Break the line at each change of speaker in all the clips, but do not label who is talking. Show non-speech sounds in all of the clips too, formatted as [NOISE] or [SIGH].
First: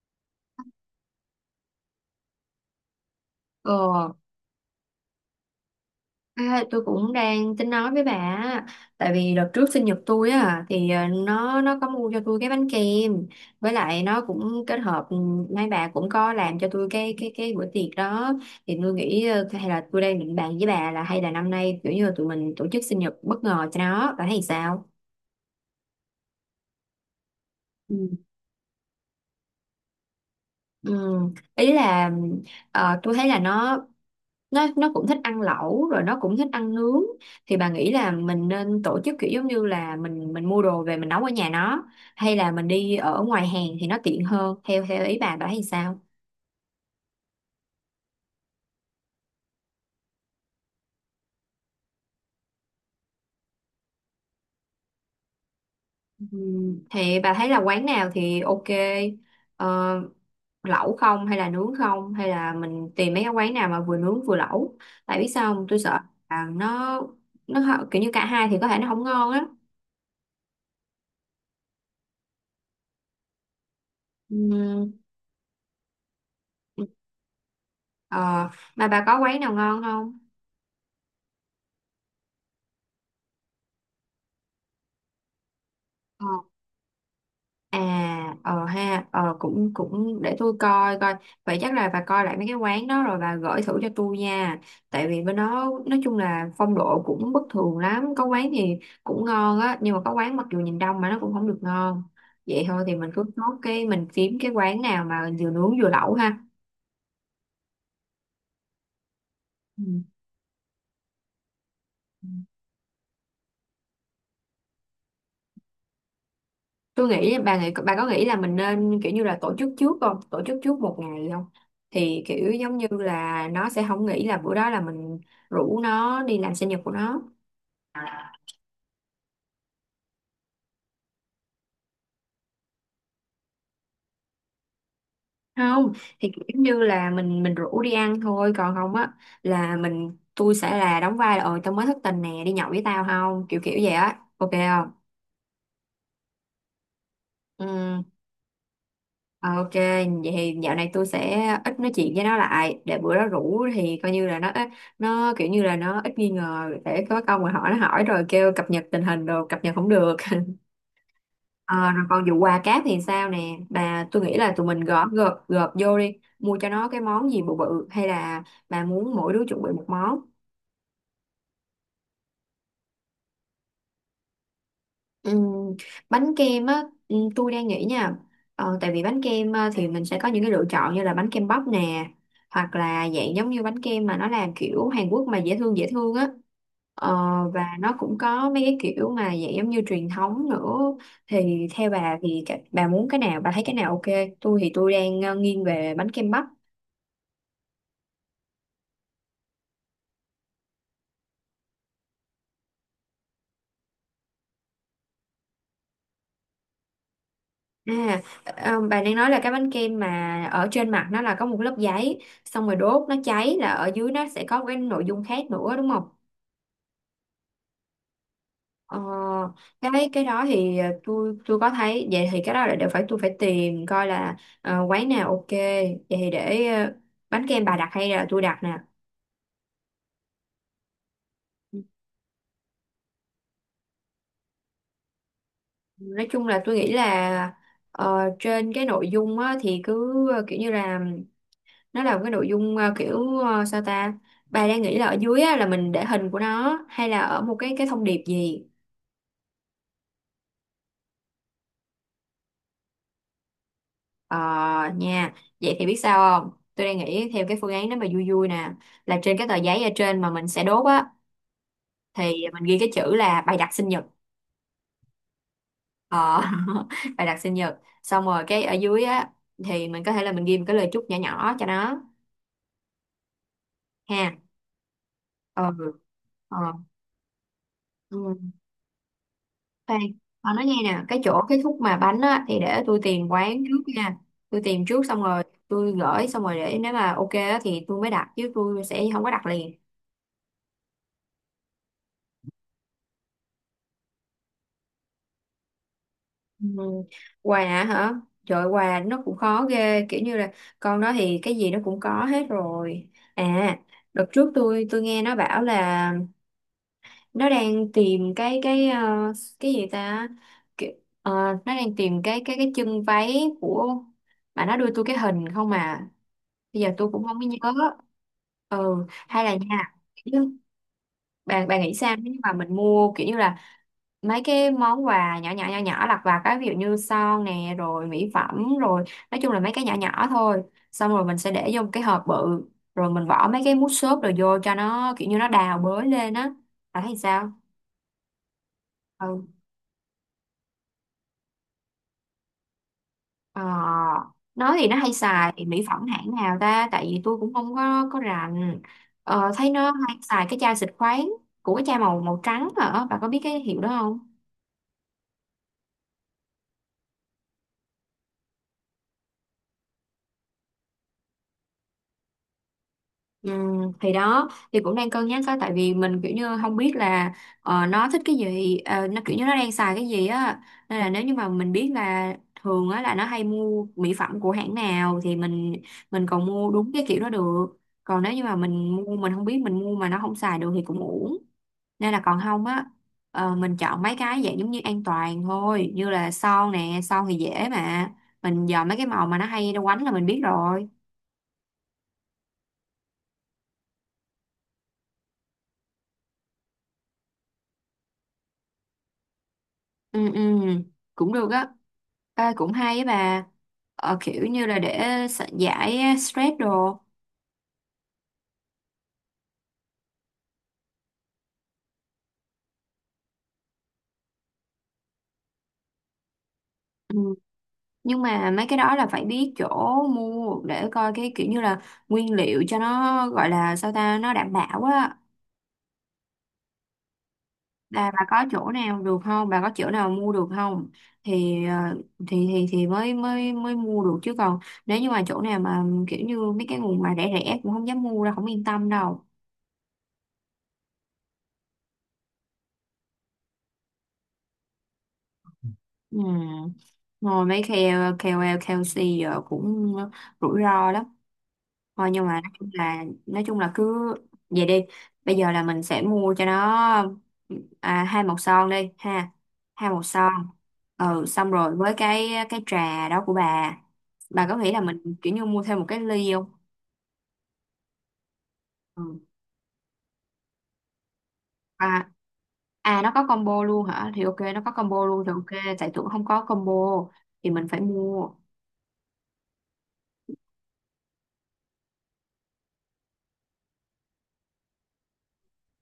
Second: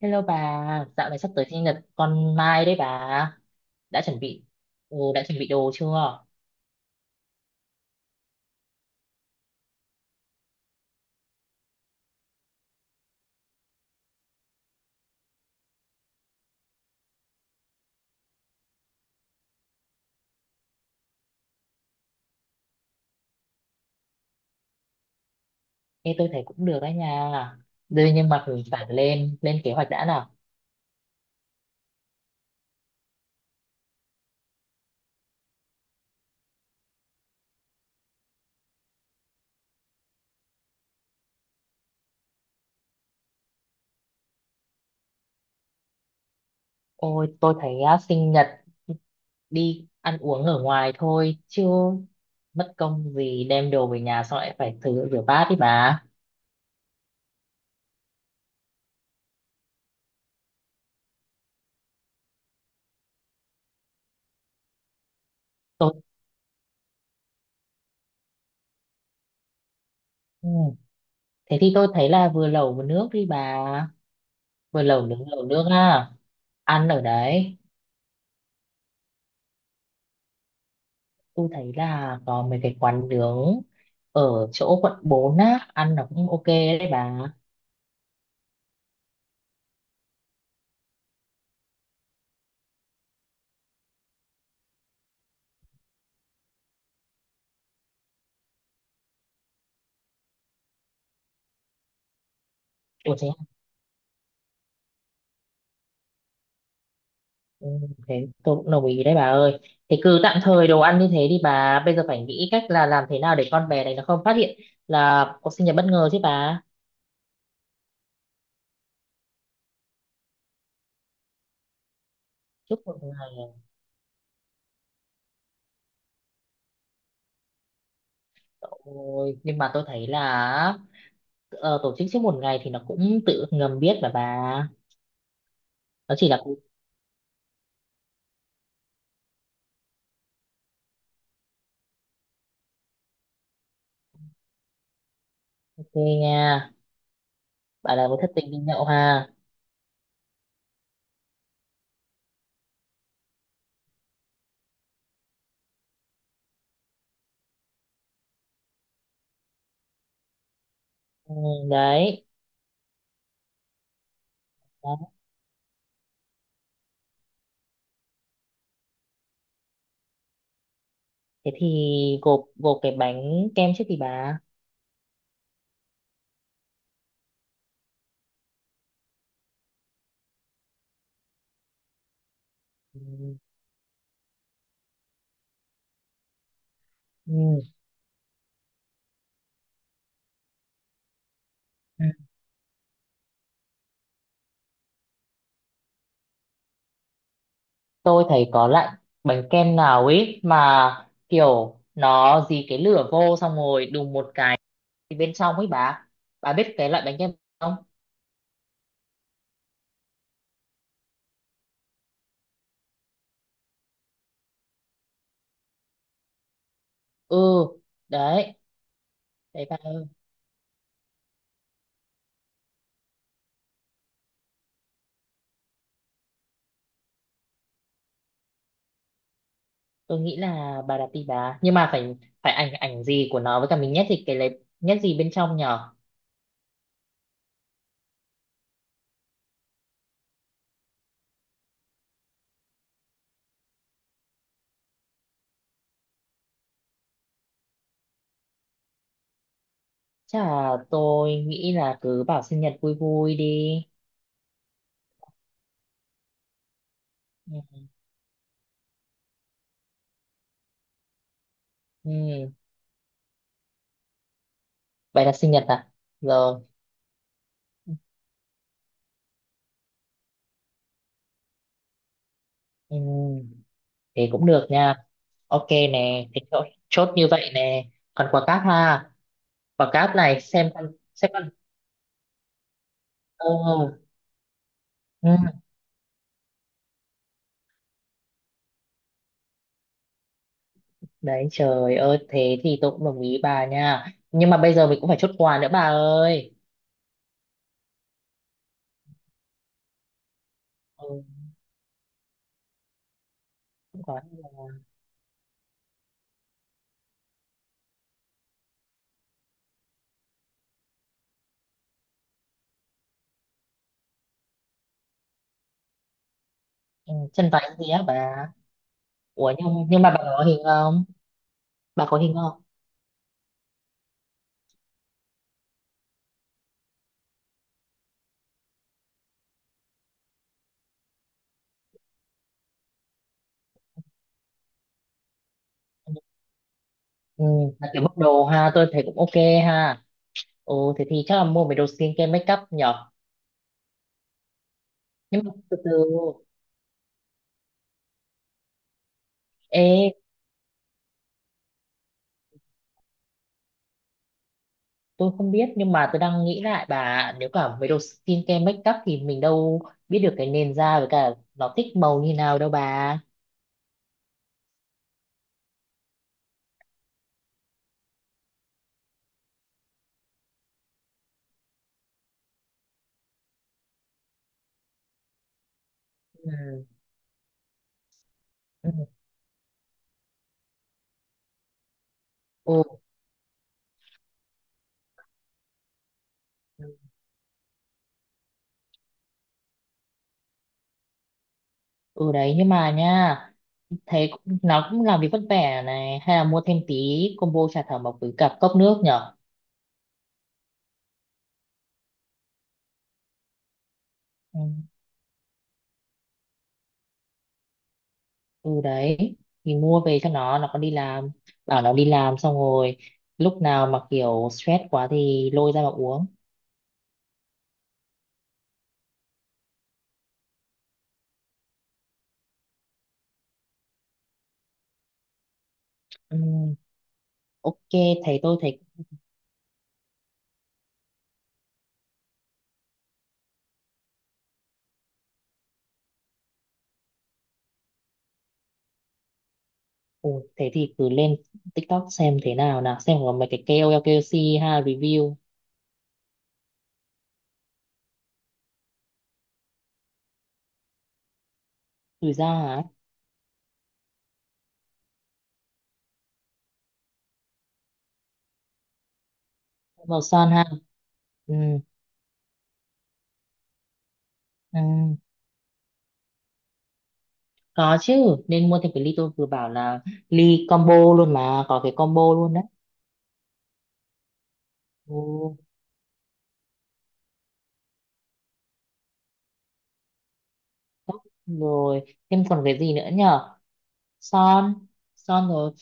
Hello bà, dạo này sắp tới sinh nhật con Mai đấy bà. Đã
Ờ,
chuẩn bị, ừ, đã chuẩn bị đồ chưa?
tôi cũng đang tính nói với bà á. Tại vì đợt trước sinh nhật tôi á thì nó có mua cho tôi cái bánh kem, với lại nó cũng kết hợp mấy bà cũng có làm cho tôi cái bữa tiệc đó. Thì tôi nghĩ hay là tôi đang định bàn với bà là hay là năm nay kiểu như là tụi mình tổ chức sinh nhật bất ngờ cho nó, bà thấy sao?
Ê, tôi thấy cũng được đấy nha. Đây
Ừ.
nhưng mà mình phải lên kế hoạch đã nào.
Ừ, ý là tôi thấy là nó cũng thích ăn lẩu, rồi nó cũng thích ăn nướng. Thì bà nghĩ là mình nên tổ chức kiểu giống như là mình mua đồ về mình nấu ở nhà nó, hay là mình đi ở ngoài hàng thì nó tiện hơn, theo theo ý bà thấy sao?
Ôi, tôi thấy á, sinh nhật đi ăn uống ở ngoài thôi, chứ mất công gì đem đồ về nhà xong lại phải thử rửa bát đi bà.
Thì bà thấy là quán nào thì ok. ờ, Lẩu không hay là nướng không, hay là mình tìm mấy cái quán nào mà vừa nướng vừa lẩu? Tại biết sao không? Tôi
Tôi,
sợ là nó kiểu như cả hai thì có thể nó không ngon á.
ừ. Thế thì tôi thấy là vừa lẩu vừa nước đi bà. Vừa
Ừm,
lẩu nướng lẩu nước à. Ăn ở đấy.
ờ, mà bà có quán nào ngon không?
Tôi thấy là có mấy cái quán nướng ở chỗ quận 4 á ăn nó cũng ok đấy bà.
À, ờ ha, ờ, cũng cũng để tôi coi coi. Vậy chắc là bà coi lại mấy cái quán đó rồi bà gửi thử cho tôi nha. Tại vì bên đó nói chung là phong độ cũng bất thường lắm. Có quán thì cũng ngon á, nhưng mà có quán mặc dù nhìn đông mà nó cũng không được ngon. Vậy thôi thì mình
Ủa
cứ
thế à?
nốt cái mình kiếm cái quán nào mà vừa nướng vừa lẩu ha.
Ừ, thế tôi cũng đồng ý đấy bà ơi. Thế cứ tạm thời đồ ăn như thế đi bà, bây giờ phải
Ừ.
nghĩ cách là làm thế nào để con bé này nó không phát hiện là có sinh nhật bất ngờ chứ bà.
Tôi nghĩ bà nghĩ, bà có nghĩ là mình nên kiểu như là tổ chức trước không, tổ chức trước một ngày không? Thì kiểu giống
Trước
như
một ngày
là
à?
nó sẽ không nghĩ là bữa đó là mình rủ nó đi làm sinh nhật của nó.
Ôi, nhưng mà tôi thấy là tổ chức trước một ngày thì nó cũng tự ngầm biết mà bà.
Không
Nó chỉ
thì
là
kiểu
ok
như là mình rủ đi ăn thôi, còn không á là mình, tôi sẽ là đóng vai là ờ tao mới thất tình nè, đi nhậu với tao không, kiểu kiểu vậy á, ok không?
nha.
Ừ.
Bà là một thất tình đi nhậu ha.
Ờ, ok, vậy thì dạo này tôi sẽ ít nói chuyện với nó lại để bữa đó rủ thì coi như là nó kiểu như là nó ít nghi ngờ để có câu mà hỏi nó, hỏi rồi kêu cập nhật tình hình đồ, cập nhật không được. [LAUGHS]
Ừ,
Ờ, rồi còn
đấy
vụ quà cáp thì sao nè bà? Tôi nghĩ là tụi mình gõ gộp gộp vô đi, mua cho nó cái món gì bự bự, hay là bà muốn mỗi đứa chuẩn bị một món?
thế thì gộp gộp cái bánh kem trước thì bà.
Ừm, bánh kem á. Ừm, tôi đang nghĩ nha. Tại vì bánh kem thì mình sẽ có những cái lựa chọn như là bánh kem bắp nè, hoặc
Ừ.
là dạng giống như bánh kem mà nó làm kiểu Hàn Quốc mà dễ thương á. Ờ,
Ừ.
và nó cũng có mấy cái kiểu mà dạng giống như truyền thống nữa. Thì theo
Ừ.
bà thì bà muốn cái nào, bà thấy cái nào ok? Tôi thì tôi đang nghiêng về bánh kem bắp.
Tôi thấy có loại bánh kem nào ấy mà kiểu nó dí cái lửa vô xong rồi đùng một cái thì bên trong ấy bà biết cái loại bánh kem không?
À, ờ, bà đang nói là cái bánh kem mà ở trên mặt nó là có một lớp giấy, xong rồi đốt nó cháy là ở dưới nó sẽ có cái nội dung khác nữa đúng không?
Ừ. Đấy.
Ờ,
Đấy bà ơi.
cái đó thì tôi có thấy vậy. Thì cái đó là đều phải tôi phải tìm coi là quán nào ok. Vậy thì để bánh kem bà đặt hay là tôi đặt nè?
Tôi nghĩ là bà đặt đi bà nhưng mà phải phải ảnh ảnh gì của nó với cả mình nhét thì cái lấy nhét gì bên trong nhở.
Nói chung là tôi nghĩ là trên cái nội dung á, thì cứ kiểu như là nó là một cái nội dung kiểu sao ta, bà đang nghĩ là ở dưới á, là mình để hình của nó hay là ở một cái thông điệp gì?
Chắc là tôi nghĩ là cứ bảo sinh nhật vui vui đi.
ờ nha. Vậy thì biết sao không, tôi đang nghĩ theo cái phương
Ừ.
án đó mà vui vui nè, là trên cái tờ giấy ở trên mà mình sẽ đốt á, thì
Ừ.
mình ghi cái chữ là "bày đặt sinh nhật".
Bà đặt sinh nhật à.
ờ,
Rồi.
[LAUGHS] Bày đặt sinh nhật xong rồi cái ở dưới á thì mình có thể là mình ghi một cái lời chúc nhỏ nhỏ cho nó
Ừ, thì
ha.
cũng được nha. Ok
Ừ.
nè, thì
Ờ.
chốt, chốt như vậy nè. Còn
Ừ.
quả cáp ha, quả
Khoan,
cáp này
nói
xem
nghe
con,
nè, cái
xem
chỗ
con.
cái khúc mà bánh á thì để tôi tìm
Ờ,
quán trước nha. Tôi tìm trước xong
ừ,
rồi tôi gửi, xong rồi để nếu mà ok á thì tôi mới đặt, chứ tôi sẽ không có đặt liền.
đấy trời ơi, thế thì tôi cũng đồng ý bà nha. Nhưng mà bây giờ mình cũng phải chốt quà nữa bà ơi.
Ừ. Quà hả? Trời, quà nó cũng khó ghê, kiểu như là con đó
Ừ,
thì cái gì nó cũng có hết rồi. À,
cũng có.
đợt trước tôi nghe nó bảo là nó đang tìm cái cái gì ta, Kiểu- ờ, nó đang tìm cái chân váy của, mà nó đưa tôi cái hình không à, bây giờ tôi
Ừ,
cũng không
chân
có
váy
nhớ.
gì á bà.
Ừ, hay
Ủa
là
nhưng,
nha,
nhưng mà bà có hình không?
bà nghĩ
Bà
sao
có
nếu
hình
như mà
không?
mình mua kiểu như là mấy cái món quà nhỏ nhỏ lặt vặt á, ví dụ như son nè, rồi mỹ phẩm, rồi nói chung là mấy cái nhỏ nhỏ thôi, xong rồi mình sẽ để vô một cái hộp bự, rồi mình bỏ mấy cái mút xốp rồi vô cho nó kiểu như nó đào bới lên á, bạn thấy
Ừ,
sao?
là kiểu bốc đồ ha, tôi thấy cũng ok
Ừ.
ha. Ừ, thế thì chắc là mua mấy đồ skincare make up nhở.
Ờ, nói thì nó hay
Nhưng mà
xài thì
từ
mỹ
từ,
phẩm hãng nào ta, tại vì tôi cũng không có rành. Ờ, thấy nó
ê
hay xài cái chai xịt khoáng của cái chai màu màu trắng hả, bạn có biết cái hiệu đó không?
tôi không biết nhưng mà tôi đang nghĩ lại bà nếu cả mấy đồ skincare make up thì mình đâu biết được cái nền da với cả nó thích màu như nào đâu bà.
Ừ, thì đó thì cũng đang cân nhắc á, tại vì mình kiểu như không biết là nó thích cái gì, nó kiểu như nó đang xài cái gì á. Nên là nếu như mà mình biết là thường á là nó hay mua mỹ phẩm của hãng nào thì mình còn mua
Ừ,
đúng cái kiểu đó được. Còn nếu như mà mình
ừ.
mua, mình không biết mình mua mà nó không xài được thì cũng uổng. Nên là còn không
Ừ,
á, mình chọn mấy cái dạng giống như an toàn thôi, như là son nè, son thì dễ mà, mình dò mấy cái màu mà nó hay nó quánh là mình biết rồi.
ừ đấy nhưng mà nha, nó cũng làm việc vất vả này hay là mua thêm tí combo trà thảo mộc với cả cốc nước nhở.
Ừ ừ, cũng được á. À, cũng hay á bà. Ờ, kiểu
Ừ,
như là để giải stress đồ.
ừ đấy thì mua về cho nó còn đi làm, bảo nó đi làm xong rồi lúc nào mà kiểu stress quá thì lôi ra mà uống.
Ừ. Nhưng mà mấy cái đó là phải biết chỗ mua để coi cái kiểu như là nguyên liệu cho nó, gọi là sao ta, nó đảm bảo á.
Ừ, ok
Là bà
thấy
có
tôi
chỗ
thấy
nào được không, bà có chỗ nào mua được không? Thì thì mới mới mới mua được, chứ còn nếu như mà chỗ nào mà kiểu như mấy cái nguồn mà rẻ rẻ cũng không dám mua đâu, không yên tâm đâu.
Ồ, thế thì cứ lên TikTok xem thế nào nào xem có mấy cái KOL KOC ha review.
Ừ. Ngồi mấy KOL, KOC giờ cũng rủi ro lắm. Thôi nhưng
Rủi
mà
ra
nói chung
hả?
là nói chung là cứ vậy đi. Bây giờ là mình sẽ mua cho nó à, hai màu son đi ha. Hai màu
Màu
son.
son ha.
Ừ, xong
Ừ,
rồi với cái trà đó của bà. Bà có nghĩ
ừ,
là mình kiểu như mua thêm một cái ly không?
có chứ nên mua thêm cái ly
Ừ.
tôi vừa bảo là ly combo luôn mà có cái
À,
combo luôn đấy.
à nó có combo luôn hả? Thì ok, nó có combo luôn thì
Ồ,
ok, tại tưởng không có combo thì mình phải mua.
rồi thêm còn cái gì nữa nhở? Son. Son rồi,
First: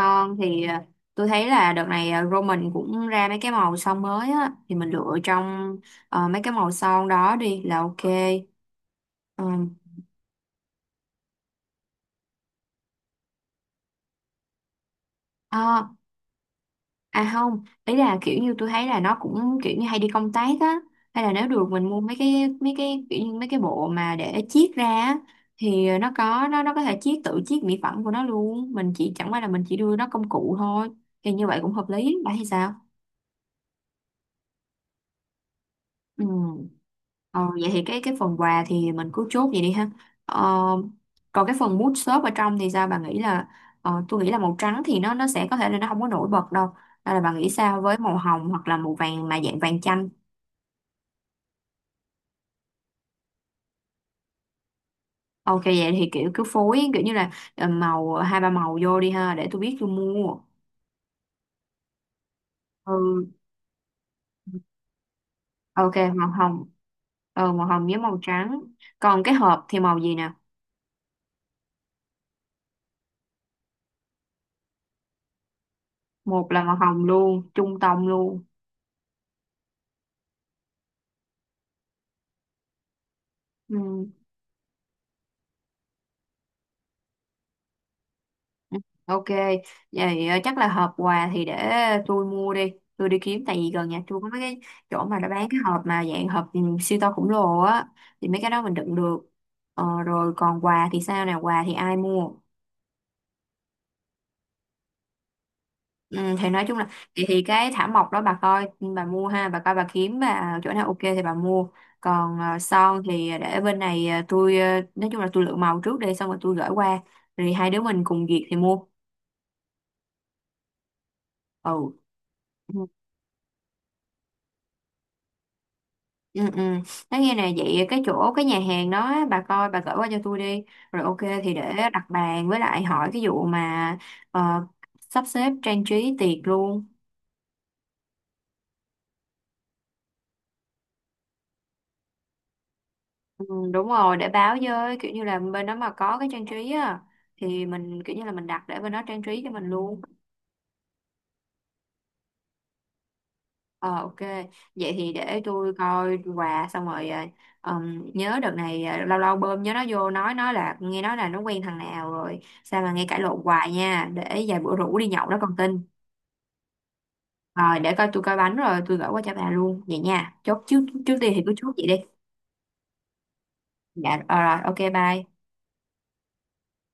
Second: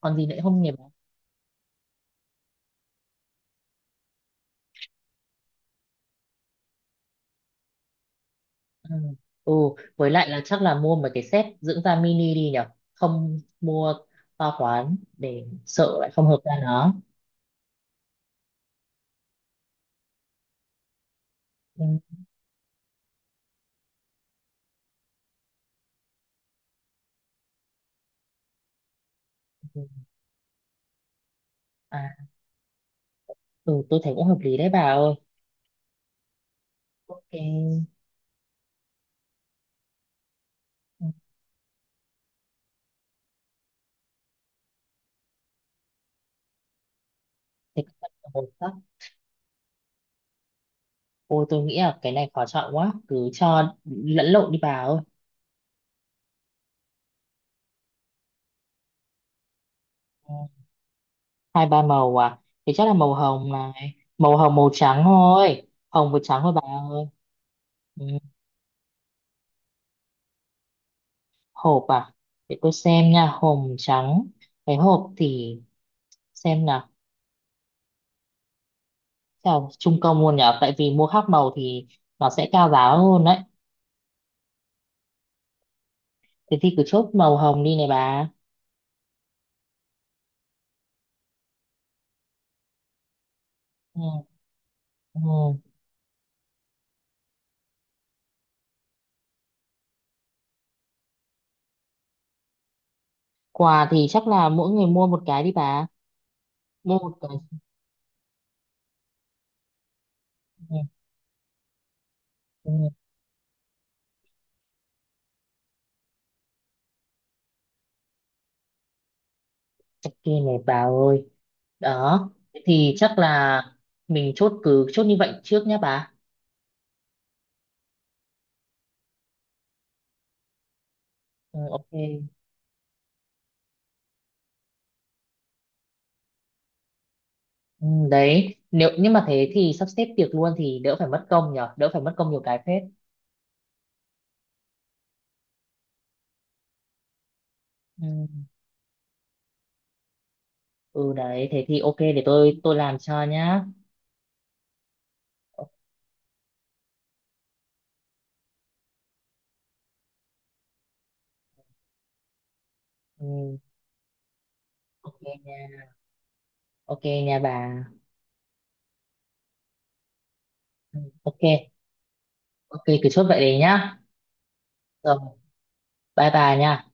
còn gì nữa
thì
không nhỉ
à,
bà?
tôi thấy là đợt này à, Roman cũng ra mấy cái màu son mới á, thì mình lựa trong mấy cái màu son đó đi là ok.
Ừ.
Ừ.
Ừ với lại là chắc là mua mấy cái set dưỡng da mini đi nhở, không mua to quá để
À,
sợ lại không hợp da nó.
à không, ý là kiểu như tôi thấy là nó cũng kiểu như hay đi công tác á, hay là nếu được mình mua
Ừ.
mấy cái kiểu như mấy cái bộ mà để chiết ra á, thì nó có nó có thể chiết, tự chiết mỹ phẩm của nó luôn, mình chỉ chẳng qua là mình chỉ
Ừ.
đưa nó công cụ thôi. Thì như vậy cũng hợp
À,
lý, bạn thì sao?
ừ, tôi thấy cũng hợp lý đấy bà ơi.
Ừ. Ờ, vậy thì
Ok.
cái phần quà thì mình cứ chốt vậy đi ha. Ờ,
Ừ,
còn cái phần mood shop ở trong thì sao, bà nghĩ là tôi nghĩ là màu trắng thì nó sẽ có thể là nó không có nổi bật đâu. Hay là bà nghĩ sao
thế cũng
với
mất
màu
một
hồng
hồi
hoặc là
đó.
màu vàng mà dạng vàng chanh?
Ôi tôi nghĩ là cái này khó chọn quá. Cứ cho lẫn lộn đi bà ơi.
Ok vậy thì kiểu cứ phối kiểu như là màu hai ba màu vô đi ha để tôi biết tôi
Ừ,
mua.
hai ba màu à. Thì chắc là màu
Ừ.
hồng này. Màu hồng màu trắng thôi.
Ok
Hồng với
màu
trắng thôi bà
hồng.
ơi.
Ừ, màu hồng với
Ừ.
màu trắng. Còn cái hộp thì màu gì nè?
Hộp à. Để tôi xem nha. Hồng trắng. Cái hộp thì
Một là
xem
màu
nào.
hồng luôn, trung tông luôn.
Chào trung công luôn nhở. Tại vì mua khác màu thì nó sẽ cao giá hơn đấy.
Ừ.
Thế thì cứ chốt màu hồng đi này bà.
Ừ, ok, vậy chắc là hộp quà thì để tôi mua đi, tôi đi kiếm, tại vì gần nhà
Ừ.
tôi có mấy cái chỗ mà
Ừ.
đã bán cái hộp mà dạng hộp siêu to khổng lồ á, thì mấy cái đó mình đựng được. Ờ, rồi còn quà thì sao nào, quà thì ai mua?
Quà thì chắc là mỗi người mua một cái đi bà.
Ừ, thì nói chung là
Mua một
thì,
cái.
thì cái thảm mộc đó bà coi, bà mua ha, bà coi bà kiếm bà chỗ
Ừ,
nào ok thì bà mua. Còn ờ,
ừ,
son thì để bên này tôi nói chung là tôi lựa màu trước đi, xong rồi tôi gửi qua, rồi hai đứa mình cùng duyệt thì mua.
kia này bà ơi.
Ừ.
Đó. Thế thì chắc là mình chốt cứ chốt như vậy trước nhá bà.
Ừ, ừ. Nói nghe nè, vậy cái chỗ cái nhà hàng đó á, bà coi bà gửi qua cho tôi đi, rồi ok thì
Ừ,
để
ok.
đặt bàn, với lại hỏi cái vụ mà ờ, sắp xếp trang trí tiệc luôn.
Ừ, đấy. Nếu nhưng mà thế thì sắp xếp tiệc luôn thì đỡ phải mất công nhở, đỡ phải mất công nhiều cái phết.
Ừ, đúng rồi, để báo với kiểu như là bên đó mà có cái trang trí á thì mình kiểu như
Ừ.
là mình đặt để bên đó trang trí cho mình luôn.
Ừ đấy, thế thì ok để tôi làm cho nhá.
Ờ ok, vậy thì để tôi coi quà xong rồi nhớ đợt này lâu lâu bơm nhớ nó vô, nói nó là nghe nói là nó quen thằng nào rồi sao mà nghe cãi lộn
Ừ,
hoài nha, để vài bữa rủ đi
ok
nhậu đó còn tin.
nha. Ok nha bà.
Rồi, để coi, tôi coi bánh rồi tôi gửi qua cho bà luôn vậy nha. Chốt trước,
Ừ,
trước tiên
ok.
thì cứ chốt vậy đi.
Ok cứ chốt vậy đấy nhá.
Dạ rồi, rồi ok
Rồi,
bye.
bye bye nha.